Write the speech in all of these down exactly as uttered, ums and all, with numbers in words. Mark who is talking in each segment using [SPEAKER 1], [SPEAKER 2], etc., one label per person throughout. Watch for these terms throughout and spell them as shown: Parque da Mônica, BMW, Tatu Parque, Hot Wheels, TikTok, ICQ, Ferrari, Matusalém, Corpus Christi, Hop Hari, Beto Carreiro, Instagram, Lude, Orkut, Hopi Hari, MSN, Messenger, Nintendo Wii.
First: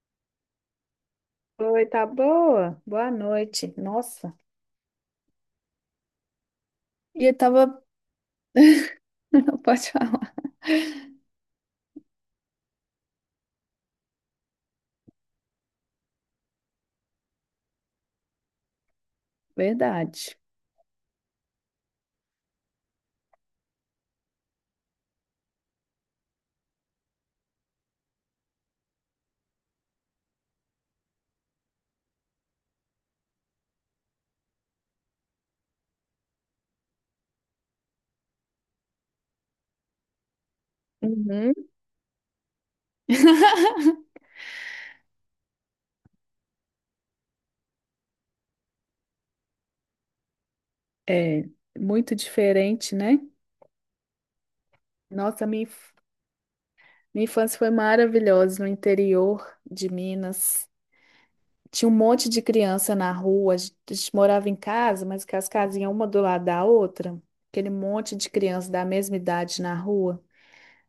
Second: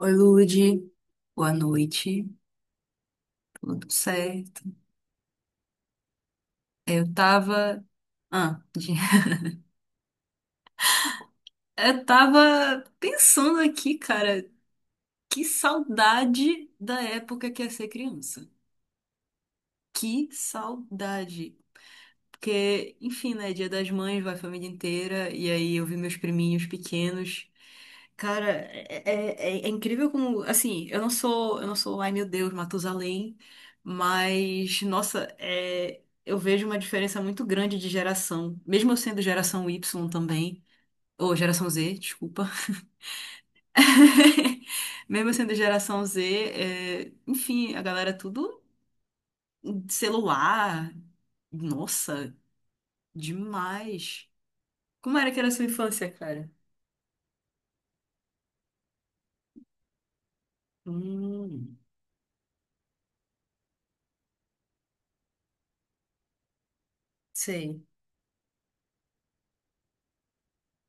[SPEAKER 1] Oi, Lude. Boa
[SPEAKER 2] Oi, tá
[SPEAKER 1] noite.
[SPEAKER 2] boa? Boa noite.
[SPEAKER 1] Tudo
[SPEAKER 2] Nossa.
[SPEAKER 1] certo? Eu
[SPEAKER 2] E eu tava.
[SPEAKER 1] tava. Ah, de-
[SPEAKER 2] Pode falar.
[SPEAKER 1] eu tava pensando aqui, cara, que saudade da época que é ser criança. Que
[SPEAKER 2] Verdade.
[SPEAKER 1] saudade. Porque, enfim, né? Dia das Mães, vai a família inteira. E aí eu vi meus priminhos pequenos. Cara, é, é, é- é incrível como, assim, eu não sou, eu não sou, ai meu Deus, Matusalém, mas, nossa, é, eu vejo uma diferença muito grande de geração, mesmo eu sendo geração Y também, ou
[SPEAKER 2] Uhum.
[SPEAKER 1] geração Z, desculpa. Mesmo eu sendo geração Z, é, enfim, a galera tudo celular,
[SPEAKER 2] É muito
[SPEAKER 1] nossa,
[SPEAKER 2] diferente, né?
[SPEAKER 1] demais. Como era que
[SPEAKER 2] Nossa,
[SPEAKER 1] era a
[SPEAKER 2] minha,
[SPEAKER 1] sua
[SPEAKER 2] inf-
[SPEAKER 1] infância, cara?
[SPEAKER 2] minha infância foi maravilhosa no interior de Minas.
[SPEAKER 1] Hum,
[SPEAKER 2] Tinha um monte de criança na rua. A gente, a gente morava em casa, mas que as casinhas uma do lado da outra. Aquele
[SPEAKER 1] sei,
[SPEAKER 2] monte de criança da mesma idade na rua.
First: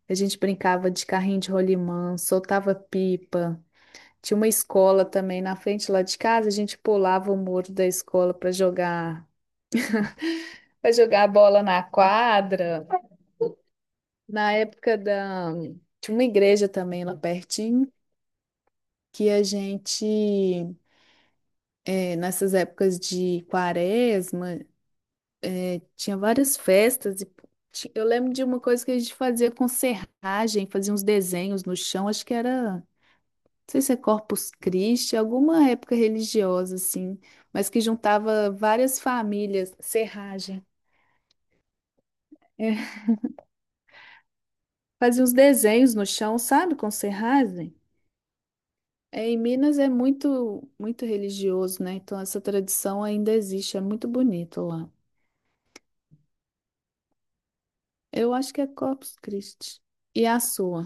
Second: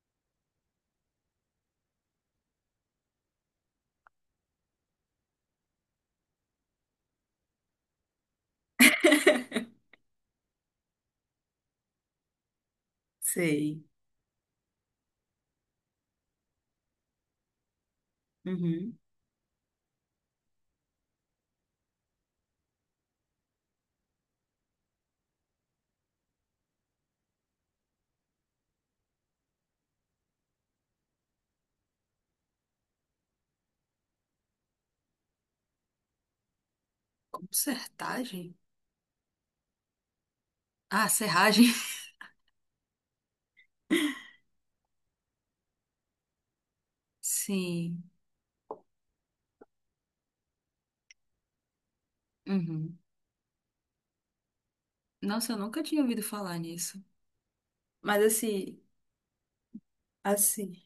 [SPEAKER 2] A gente brincava de carrinho de rolimã, soltava pipa. Tinha uma escola também na frente lá de casa, a gente pulava o muro da escola para jogar, para jogar bola na quadra.
[SPEAKER 1] sei.
[SPEAKER 2] Na época da tinha uma igreja também lá pertinho
[SPEAKER 1] Uhum.
[SPEAKER 2] que a gente, eh, nessas épocas de quaresma, tinha várias festas e ti- eu lembro de uma coisa que a gente fazia com serragem, fazia uns desenhos no chão, acho que era sei se é Corpus Christi, alguma época religiosa, assim, mas que juntava
[SPEAKER 1] Consertagem?
[SPEAKER 2] várias famílias. Serragem.
[SPEAKER 1] Ah, serragem.
[SPEAKER 2] É, fazia uns desenhos no chão, sabe, com serragem.
[SPEAKER 1] Sim.
[SPEAKER 2] É, em Minas é muito, muito religioso, né? Então essa
[SPEAKER 1] Uhum.
[SPEAKER 2] tradição ainda existe, é muito bonito lá.
[SPEAKER 1] Nossa, eu nunca tinha ouvido falar nisso. Mas
[SPEAKER 2] Eu acho que é
[SPEAKER 1] assim,
[SPEAKER 2] Corpus Christi. E a
[SPEAKER 1] assim.
[SPEAKER 2] sua?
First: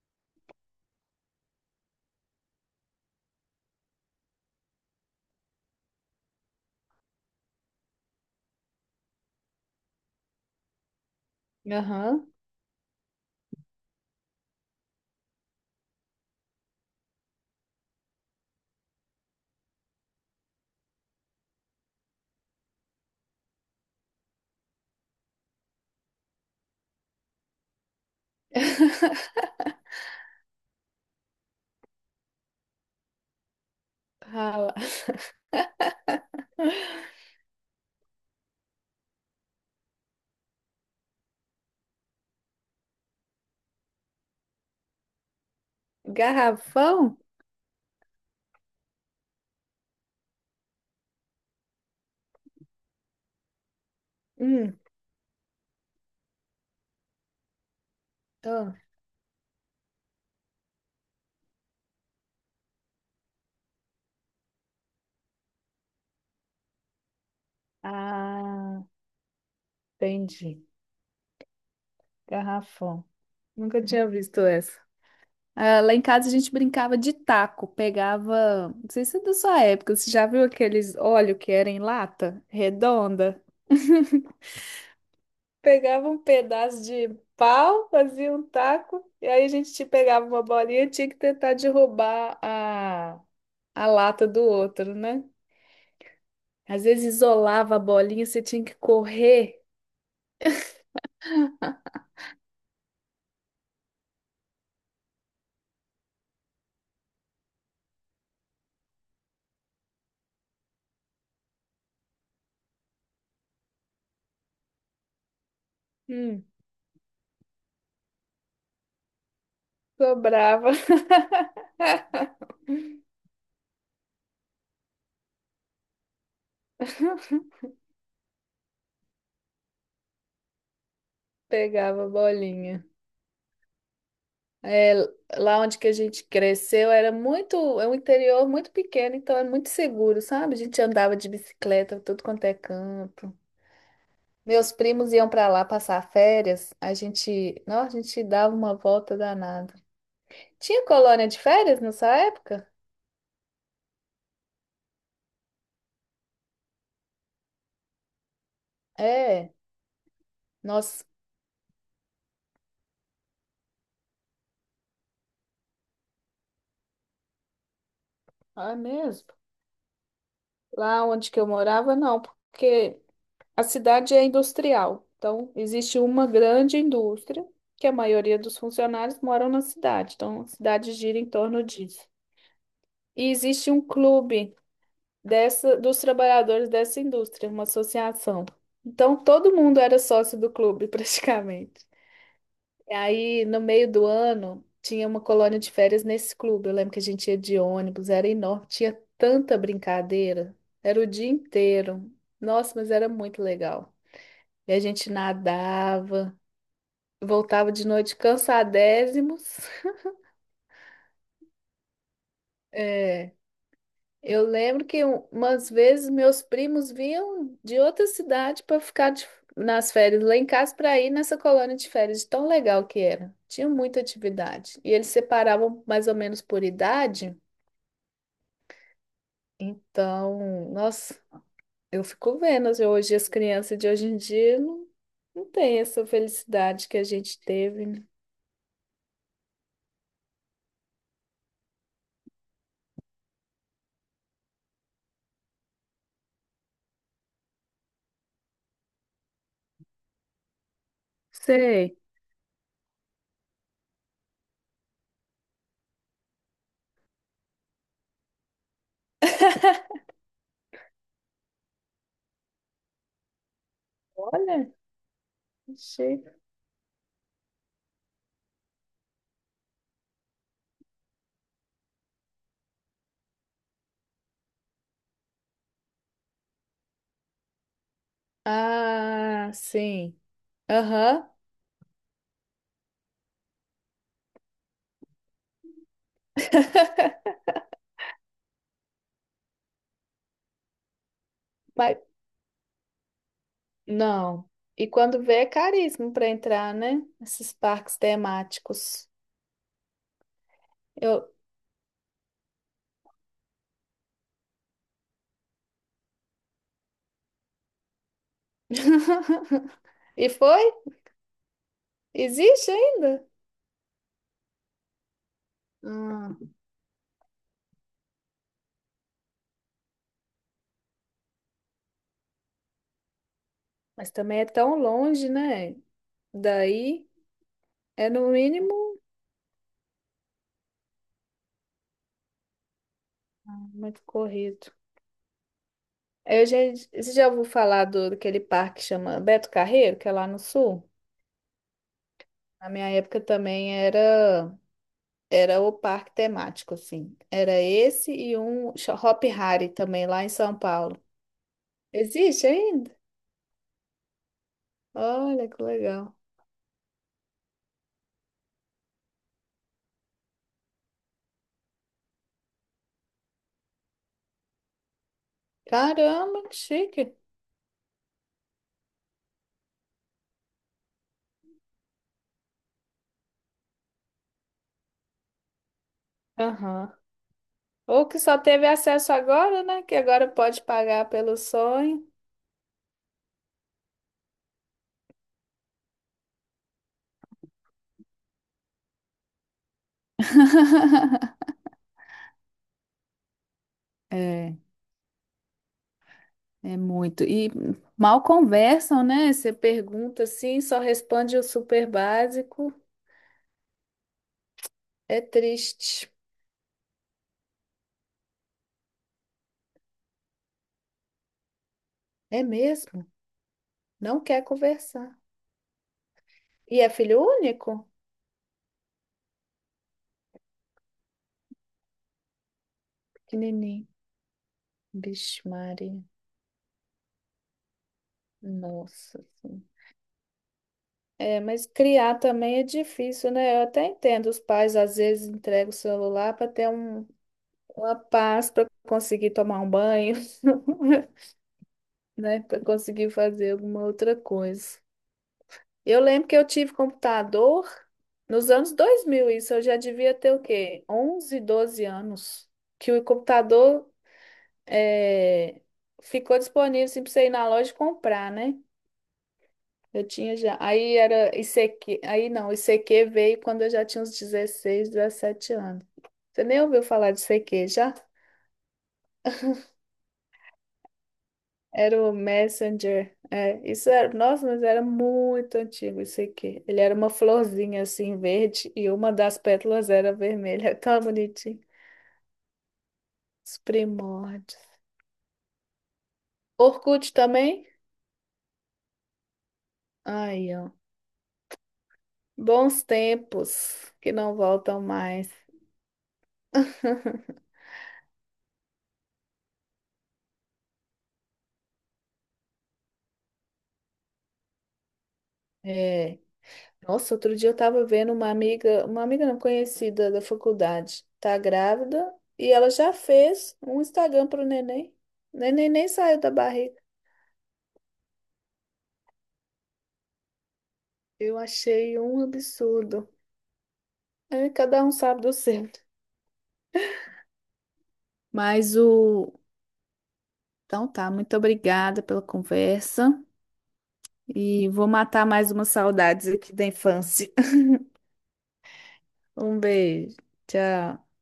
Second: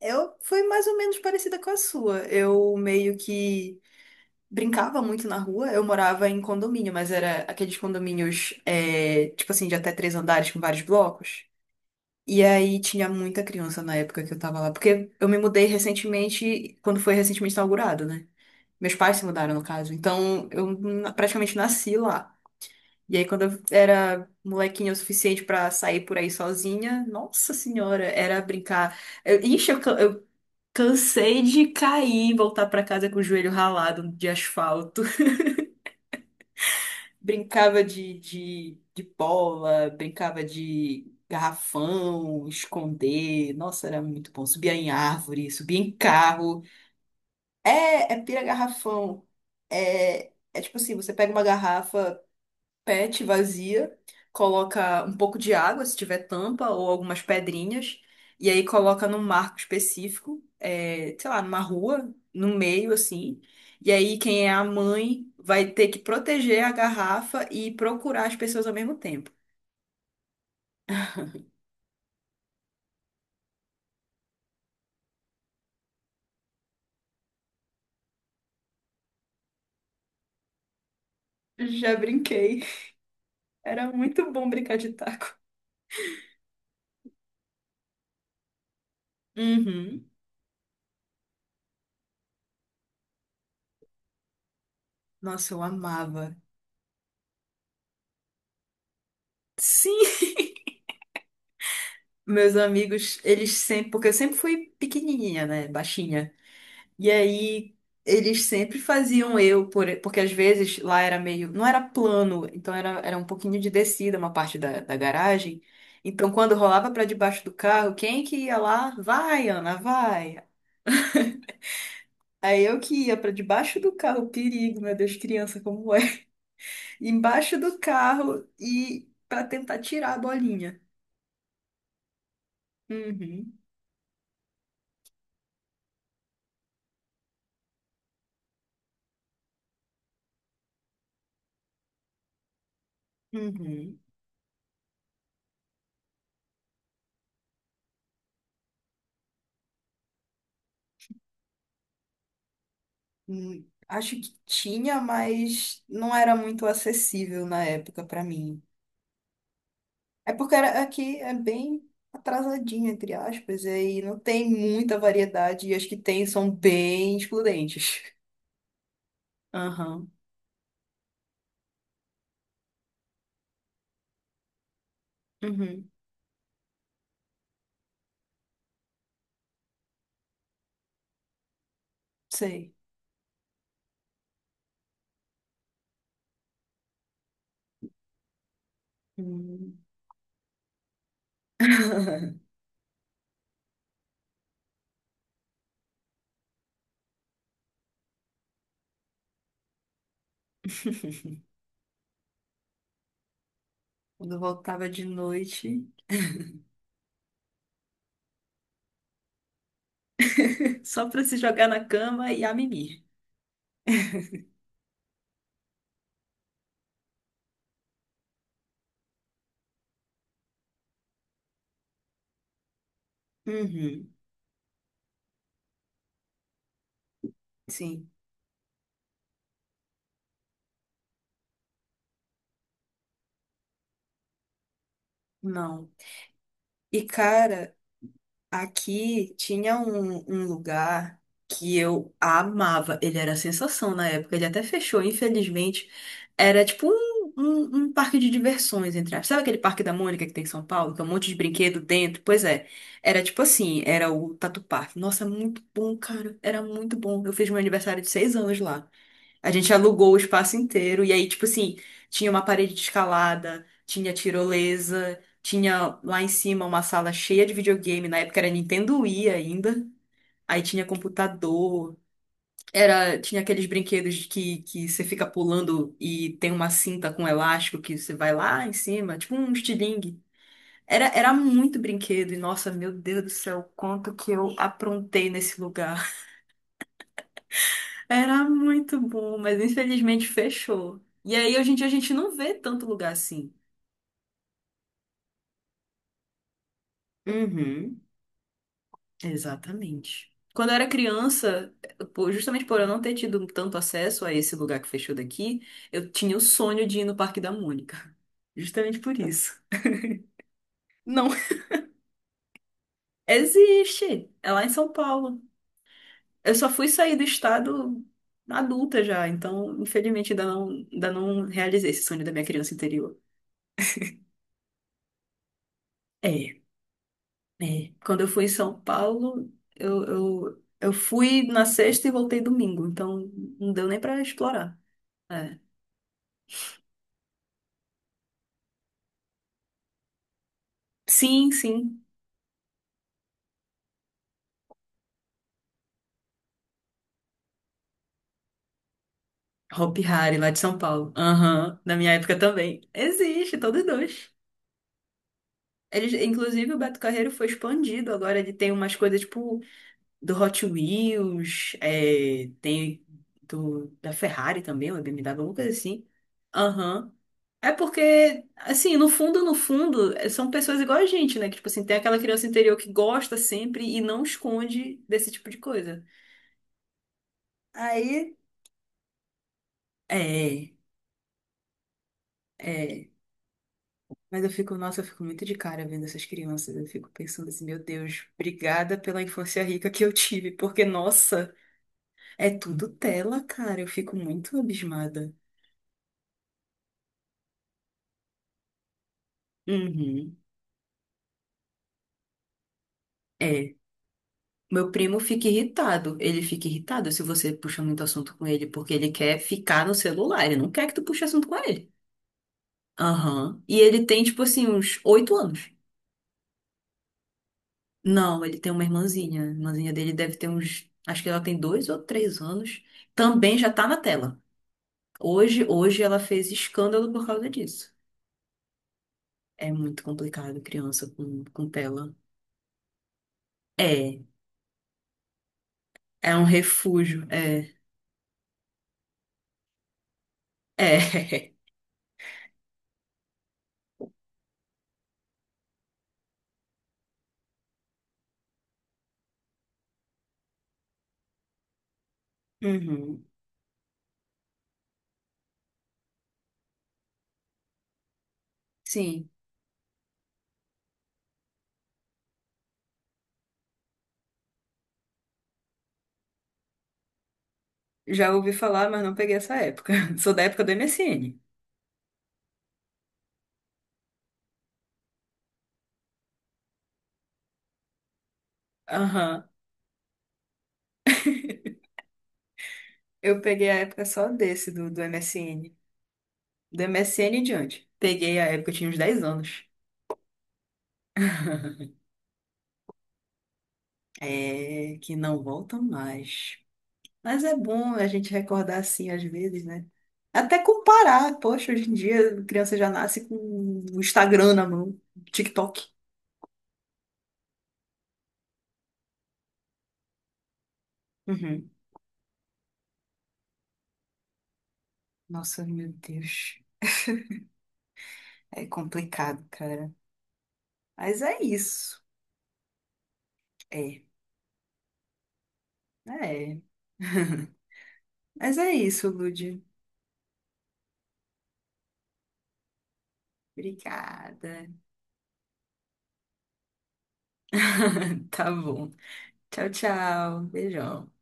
[SPEAKER 1] Eu fui mais ou menos parecida com a sua. Eu meio que brincava muito na rua. Eu morava em condomínio, mas era aqueles condomínios, é, tipo assim, de até três andares com vários blocos.
[SPEAKER 2] Aham.
[SPEAKER 1] E aí tinha muita criança na época que eu tava lá, porque eu me mudei recentemente, quando foi recentemente inaugurado, né? Meus pais se mudaram, no caso. Então, eu na- praticamente nasci lá. E aí, quando eu era molequinha o suficiente pra sair por aí sozinha, nossa senhora, era brincar. Eu, ixi, eu, ca- eu cansei de cair e voltar pra casa com o joelho ralado de
[SPEAKER 2] Rala.
[SPEAKER 1] asfalto. Brincava de, de, de bola, brincava de garrafão, esconder. Nossa, era muito bom. Subia em árvore, subia em carro.
[SPEAKER 2] Garrafão?
[SPEAKER 1] É, é pira garrafão. É, é tipo assim, você pega uma garrafa pet vazia,
[SPEAKER 2] Hum,
[SPEAKER 1] coloca um pouco de água, se tiver tampa, ou algumas pedrinhas, e aí
[SPEAKER 2] tô.
[SPEAKER 1] coloca num marco específico, é, sei lá, numa rua, no meio assim. E aí quem é a mãe vai ter que proteger a garrafa e procurar as pessoas ao
[SPEAKER 2] Ah,
[SPEAKER 1] mesmo tempo.
[SPEAKER 2] entendi. Garrafão. Nunca tinha visto essa. Ah, lá em casa a gente brincava de taco, pegava, não sei se é da sua época, você já viu aqueles óleo que era em
[SPEAKER 1] Já
[SPEAKER 2] lata
[SPEAKER 1] brinquei.
[SPEAKER 2] redonda?
[SPEAKER 1] Era muito bom brincar de taco.
[SPEAKER 2] Pegava um pedaço de pau, fazia um taco, e aí a gente te
[SPEAKER 1] Uhum.
[SPEAKER 2] pegava uma bolinha e tinha que tentar derrubar a, a lata do outro, né?
[SPEAKER 1] Nossa, eu amava.
[SPEAKER 2] Às vezes isolava a bolinha, você tinha que correr,
[SPEAKER 1] Sim, meus amigos, eles sempre, porque eu sempre fui pequenininha, né, baixinha. E aí eles sempre faziam eu, por, porque às vezes lá era meio, não era plano, então era, era um pouquinho de descida uma parte da, da garagem. Então
[SPEAKER 2] hum,
[SPEAKER 1] quando rolava pra debaixo do carro, quem que ia lá? Vai, Ana, vai.
[SPEAKER 2] sobrava,
[SPEAKER 1] Aí eu que ia pra debaixo do carro, perigo, meu Deus, criança como é. Embaixo do carro e pra tentar tirar a bolinha.
[SPEAKER 2] pegava a bolinha.
[SPEAKER 1] Uhum,
[SPEAKER 2] É, lá onde que a gente cresceu era muito, é um interior muito pequeno, então é muito seguro, sabe? A gente andava de bicicleta, tudo quanto é canto.
[SPEAKER 1] uhum.
[SPEAKER 2] Meus primos iam para lá passar férias, a gente, não, a gente dava uma volta danada. Tinha colônia de férias nessa época?
[SPEAKER 1] Hum, Acho que tinha, mas não era muito acessível na época pra mim.
[SPEAKER 2] É,
[SPEAKER 1] É porque era-
[SPEAKER 2] nós,
[SPEAKER 1] aqui é bem atrasadinha, entre aspas, e aí não tem muita variedade, e as que tem são bem excludentes.
[SPEAKER 2] ah, é mesmo.
[SPEAKER 1] Aham.
[SPEAKER 2] Lá onde que eu morava, não, porque a cidade é industrial, então
[SPEAKER 1] Uhum.
[SPEAKER 2] existe uma grande indústria, que a maioria dos funcionários moram na cidade, então a cidade gira em torno disso.
[SPEAKER 1] Sei.
[SPEAKER 2] E existe um clube dessa, dos trabalhadores dessa indústria, uma associação. Então todo
[SPEAKER 1] Hum.
[SPEAKER 2] mundo era sócio do clube, praticamente. E aí, no meio do ano, tinha uma colônia de férias nesse clube. Eu lembro que a gente ia de ônibus, era enorme, tinha tanta brincadeira, era o dia inteiro. Nossa, mas era muito legal.
[SPEAKER 1] Quando eu
[SPEAKER 2] E a
[SPEAKER 1] voltava de
[SPEAKER 2] gente
[SPEAKER 1] noite,
[SPEAKER 2] nadava, voltava de noite cansadésimos.
[SPEAKER 1] só pra se jogar na cama e a mimir.
[SPEAKER 2] É, eu lembro que um- umas vezes meus primos vinham de outra cidade para ficar de- nas férias lá em casa para ir nessa colônia de férias, de tão legal que era. Tinha muita
[SPEAKER 1] Uhum.
[SPEAKER 2] atividade. E eles separavam mais ou menos por idade.
[SPEAKER 1] Sim.
[SPEAKER 2] Então, nossa, eu fico vendo assim, hoje as crianças de hoje em dia não, não têm
[SPEAKER 1] Não.
[SPEAKER 2] essa felicidade que a
[SPEAKER 1] E,
[SPEAKER 2] gente
[SPEAKER 1] cara.
[SPEAKER 2] teve, né?
[SPEAKER 1] Aqui tinha um, um lugar que eu amava. Ele era a sensação na época. Ele até fechou, infelizmente. Era tipo um, um, um parque de diversões, entre aspas. Sabe aquele Parque da Mônica que tem em São Paulo? Que é um monte de brinquedo
[SPEAKER 2] Sei.
[SPEAKER 1] dentro? Pois é. Era tipo assim, era o Tatu Parque. Nossa, muito bom, cara. Era muito bom. Eu fiz meu aniversário de seis anos lá. A gente alugou o espaço inteiro. E aí, tipo assim, tinha uma parede de escalada, tinha
[SPEAKER 2] Olha,
[SPEAKER 1] tirolesa, tinha lá
[SPEAKER 2] achei.
[SPEAKER 1] em cima uma sala cheia de videogame. Na época era Nintendo Wii ainda. Aí tinha computador, era, tinha aqueles brinquedos de que, que você fica pulando e tem uma cinta com elástico que você vai lá em cima, tipo
[SPEAKER 2] Ah,
[SPEAKER 1] um
[SPEAKER 2] sim.
[SPEAKER 1] estilingue. Era,
[SPEAKER 2] Aham.
[SPEAKER 1] era muito brinquedo, e nossa, meu Deus do céu, quanto que eu aprontei nesse lugar. Era muito bom, mas infelizmente fechou. E aí, hoje em dia, a
[SPEAKER 2] Mas
[SPEAKER 1] gente não vê tanto lugar assim.
[SPEAKER 2] não. E quando vê é caríssimo para entrar, né? Esses parques
[SPEAKER 1] Uhum.
[SPEAKER 2] temáticos.
[SPEAKER 1] Exatamente. Quando eu era
[SPEAKER 2] Eu.
[SPEAKER 1] criança, por- justamente por eu não ter tido tanto acesso a esse lugar que fechou daqui, eu tinha o sonho de ir no Parque da Mônica. Justamente por isso.
[SPEAKER 2] E foi?
[SPEAKER 1] Não.
[SPEAKER 2] Existe ainda?
[SPEAKER 1] Existe! É lá em São Paulo.
[SPEAKER 2] Ah,
[SPEAKER 1] Eu só fui sair do estado adulta já, então, infelizmente, ainda não, ainda não realizei esse sonho da minha criança interior.
[SPEAKER 2] mas também é tão longe, né?
[SPEAKER 1] É.
[SPEAKER 2] Daí
[SPEAKER 1] É,
[SPEAKER 2] é
[SPEAKER 1] quando eu
[SPEAKER 2] no
[SPEAKER 1] fui em São
[SPEAKER 2] mínimo
[SPEAKER 1] Paulo, eu, eu, eu fui na sexta e voltei domingo, então não deu nem
[SPEAKER 2] muito
[SPEAKER 1] pra
[SPEAKER 2] corrido.
[SPEAKER 1] explorar. É.
[SPEAKER 2] Eu já, você já ouviu falar do, daquele parque que chama Beto Carreiro, que é lá no sul?
[SPEAKER 1] Sim, sim.
[SPEAKER 2] Na minha época também era. Era o parque temático, assim. Era esse e um cho- Hop Hari
[SPEAKER 1] Hopi
[SPEAKER 2] também, lá em
[SPEAKER 1] Hari, lá de
[SPEAKER 2] São
[SPEAKER 1] São
[SPEAKER 2] Paulo.
[SPEAKER 1] Paulo. Aham, na minha época
[SPEAKER 2] Existe
[SPEAKER 1] também.
[SPEAKER 2] ainda?
[SPEAKER 1] Existe, todos dois.
[SPEAKER 2] Olha que
[SPEAKER 1] Eles,
[SPEAKER 2] legal.
[SPEAKER 1] inclusive, o Beto Carreiro foi expandido. Agora ele tem umas coisas tipo do Hot Wheels, é, tem do, da Ferrari também, ou da B M W, alguma coisa assim.
[SPEAKER 2] Caramba, que
[SPEAKER 1] Aham.
[SPEAKER 2] chique.
[SPEAKER 1] É porque, assim, no fundo, no fundo, eh, são pessoas igual a gente, né? Que, tipo assim, tem aquela criança interior que gosta sempre e não esconde desse tipo de coisa.
[SPEAKER 2] Aham. Ou que
[SPEAKER 1] Aí,
[SPEAKER 2] só teve acesso agora, né? Que agora pode
[SPEAKER 1] é,
[SPEAKER 2] pagar pelo sonho.
[SPEAKER 1] é. Mas eu fico, nossa, eu fico muito de cara vendo essas crianças. Eu fico pensando assim, meu Deus, obrigada pela infância rica que eu tive, porque, nossa, é tudo tela, cara. Eu fico
[SPEAKER 2] É,
[SPEAKER 1] muito abismada.
[SPEAKER 2] é muito. E mal conversam, né? Você pergunta
[SPEAKER 1] Uhum.
[SPEAKER 2] assim, só responde o super básico.
[SPEAKER 1] É. Meu primo
[SPEAKER 2] É
[SPEAKER 1] fica
[SPEAKER 2] triste.
[SPEAKER 1] irritado. Ele fica irritado se você puxa muito assunto com ele, porque ele quer ficar no celular. Ele não quer que tu puxe assunto com ele.
[SPEAKER 2] É mesmo?
[SPEAKER 1] Aham. E ele
[SPEAKER 2] Não
[SPEAKER 1] tem, tipo
[SPEAKER 2] quer
[SPEAKER 1] assim, uns
[SPEAKER 2] conversar.
[SPEAKER 1] oito anos.
[SPEAKER 2] E é filho único?
[SPEAKER 1] Não, ele tem uma irmãzinha. A irmãzinha dele deve ter uns. Acho que ela tem dois ou três anos. Também já tá
[SPEAKER 2] Pequenininho.
[SPEAKER 1] na tela.
[SPEAKER 2] Vixe,
[SPEAKER 1] Hoje,
[SPEAKER 2] Maria.
[SPEAKER 1] hoje ela fez escândalo por causa disso.
[SPEAKER 2] Nossa. Senhora.
[SPEAKER 1] É muito complicado criança
[SPEAKER 2] É,
[SPEAKER 1] com,
[SPEAKER 2] mas
[SPEAKER 1] com tela.
[SPEAKER 2] criar também é difícil, né? Eu até
[SPEAKER 1] É.
[SPEAKER 2] entendo, os pais às vezes entregam o
[SPEAKER 1] É
[SPEAKER 2] celular
[SPEAKER 1] um
[SPEAKER 2] para ter um,
[SPEAKER 1] refúgio. É.
[SPEAKER 2] uma paz para conseguir tomar um banho,
[SPEAKER 1] É.
[SPEAKER 2] né? Para conseguir fazer alguma outra coisa. Eu lembro que eu tive computador nos anos dois mil. Isso eu já devia ter o quê? Onze, doze anos, que o
[SPEAKER 1] Uhum.
[SPEAKER 2] computador, é, ficou disponível assim, para você ir na loja e comprar, né?
[SPEAKER 1] Sim.
[SPEAKER 2] Eu tinha já. Aí era I C Q. Aí não, I C Q veio quando eu já tinha uns dezesseis, dezessete anos. Você nem ouviu falar de I C Q já?
[SPEAKER 1] Já ouvi falar, mas não peguei essa época. Sou da época do M S N.
[SPEAKER 2] Era o Messenger. É, isso era. Nossa, mas era muito antigo isso aqui. Ele era uma florzinha assim, verde, e uma das
[SPEAKER 1] Aham.
[SPEAKER 2] pétalas era vermelha. Tão bonitinho.
[SPEAKER 1] Eu
[SPEAKER 2] Os
[SPEAKER 1] peguei a época só
[SPEAKER 2] primórdios.
[SPEAKER 1] desse, do, do M S N. Do
[SPEAKER 2] Orkut
[SPEAKER 1] M S N em
[SPEAKER 2] também?
[SPEAKER 1] diante. Peguei a época, eu tinha uns dez anos.
[SPEAKER 2] Aí, ó. Bons tempos que não voltam
[SPEAKER 1] É, que
[SPEAKER 2] mais.
[SPEAKER 1] não voltam mais. Mas é bom a gente recordar assim às vezes, né? Até comparar. Poxa, hoje em dia a criança já nasce com o Instagram na mão, TikTok.
[SPEAKER 2] É. Nossa, outro dia eu tava vendo uma amiga, uma amiga não conhecida da faculdade, tá
[SPEAKER 1] Uhum.
[SPEAKER 2] grávida e ela já fez um Instagram pro neném. O
[SPEAKER 1] Nossa,
[SPEAKER 2] neném nem
[SPEAKER 1] meu
[SPEAKER 2] saiu da
[SPEAKER 1] Deus.
[SPEAKER 2] barriga.
[SPEAKER 1] É complicado, cara. Mas
[SPEAKER 2] Eu
[SPEAKER 1] é
[SPEAKER 2] achei
[SPEAKER 1] isso.
[SPEAKER 2] um absurdo.
[SPEAKER 1] É.
[SPEAKER 2] É, cada um sabe do seu.
[SPEAKER 1] É. Mas é
[SPEAKER 2] Mas
[SPEAKER 1] isso,
[SPEAKER 2] o.
[SPEAKER 1] Lud.
[SPEAKER 2] Então tá, muito obrigada pela conversa
[SPEAKER 1] Obrigada.
[SPEAKER 2] e vou matar mais umas saudades aqui da infância.
[SPEAKER 1] Tá bom.
[SPEAKER 2] Um
[SPEAKER 1] Tchau,
[SPEAKER 2] beijo.
[SPEAKER 1] tchau.
[SPEAKER 2] Tchau.
[SPEAKER 1] Beijão.